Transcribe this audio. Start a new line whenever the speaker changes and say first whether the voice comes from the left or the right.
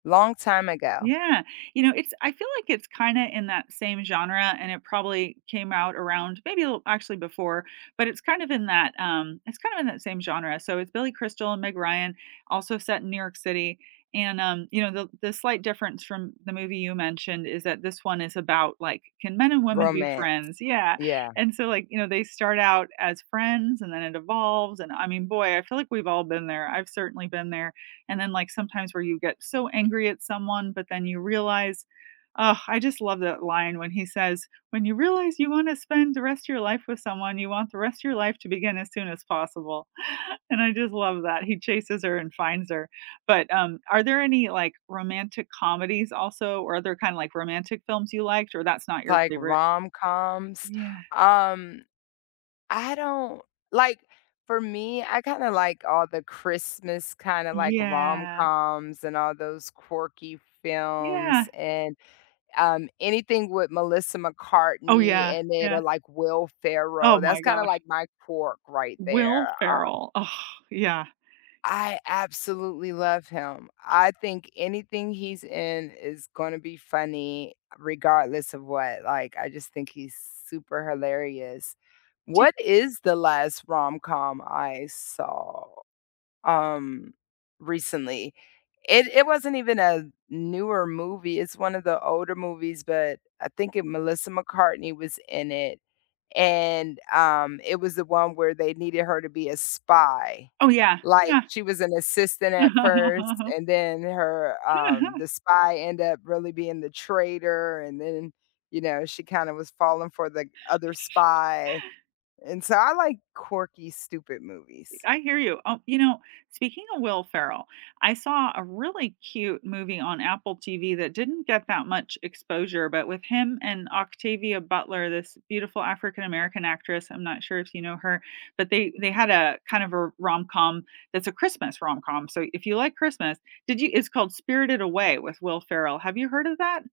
left: Long time ago.
right: Yeah. You know, it's I feel like it's kinda in that same genre, and it probably came out around maybe little actually before, but it's kind of in that, um it's kind of in that same genre, so it's Billy Crystal and Meg Ryan also set in New York City, and, um, you know, the the slight difference from the movie you mentioned is that this one is about, like, can men and women be
left: Romance.
right: friends? Yeah,
left: Yeah.
right: and so, like, you know, they start out as friends and then it evolves, and I mean, boy, I feel like we've all been there, I've certainly been there, and then, like, sometimes where you get so angry at someone, but then you realize Ugh, I just love that line when he says, "When you realize you wanna spend the rest of your life with someone, you want the rest of your life to begin as soon as possible," and I just love that he chases her and finds her. But, um, are there any, like, romantic comedies also, or other kinda like romantic films you liked, or that's not your
left: Like
right: favorite?
left: rom-coms?
right: Yeah.
left: Um, I don't like, for me, I kinda like all the Christmas kinda like
right: Yeah.
left: rom-coms and all those quirky
right: Yeah.
left: films and, um, anything with Melissa
right: Oh
left: McCartney
right: yeah,
left: in it or
right: yeah.
left: like Will
right: Oh
left: Ferrell, that's
right: my
left: kinda like
right: gosh.
left: my pork right
right: Will
left: there, um
right: Ferrell. Oh, yeah.
left: I absolutely love him. I think anything he's in is gonna be funny, regardless of what, like, I just think he's super hilarious.
right: Ch
left: What is the last rom-com I saw, um, recently? It it wasn't even a newer movie, it's one of the older movies, but I think it Melissa McCartney was in it, and, um, it was the one where they needed her to be a spy.
right: Oh yeah,
left: Like,
right: yeah.
left: she was an assistant at first, and then her, um the spy end up really being the traitor, and then, you know, she kinda was falling for the other spy, and so I like quirky stupid movies.
right: I hear you. Oh, you know, speaking of Will Ferrell, I saw a really cute movie on Apple TV that didn't get that much exposure, but with him and Octavia Butler, this beautiful African American actress, I'm not sure if you know her. But they they had a kind of a rom-com that's a Christmas rom-com. So if you like Christmas Did you It's called Spirited Away with Will Ferrell. Have you heard of that?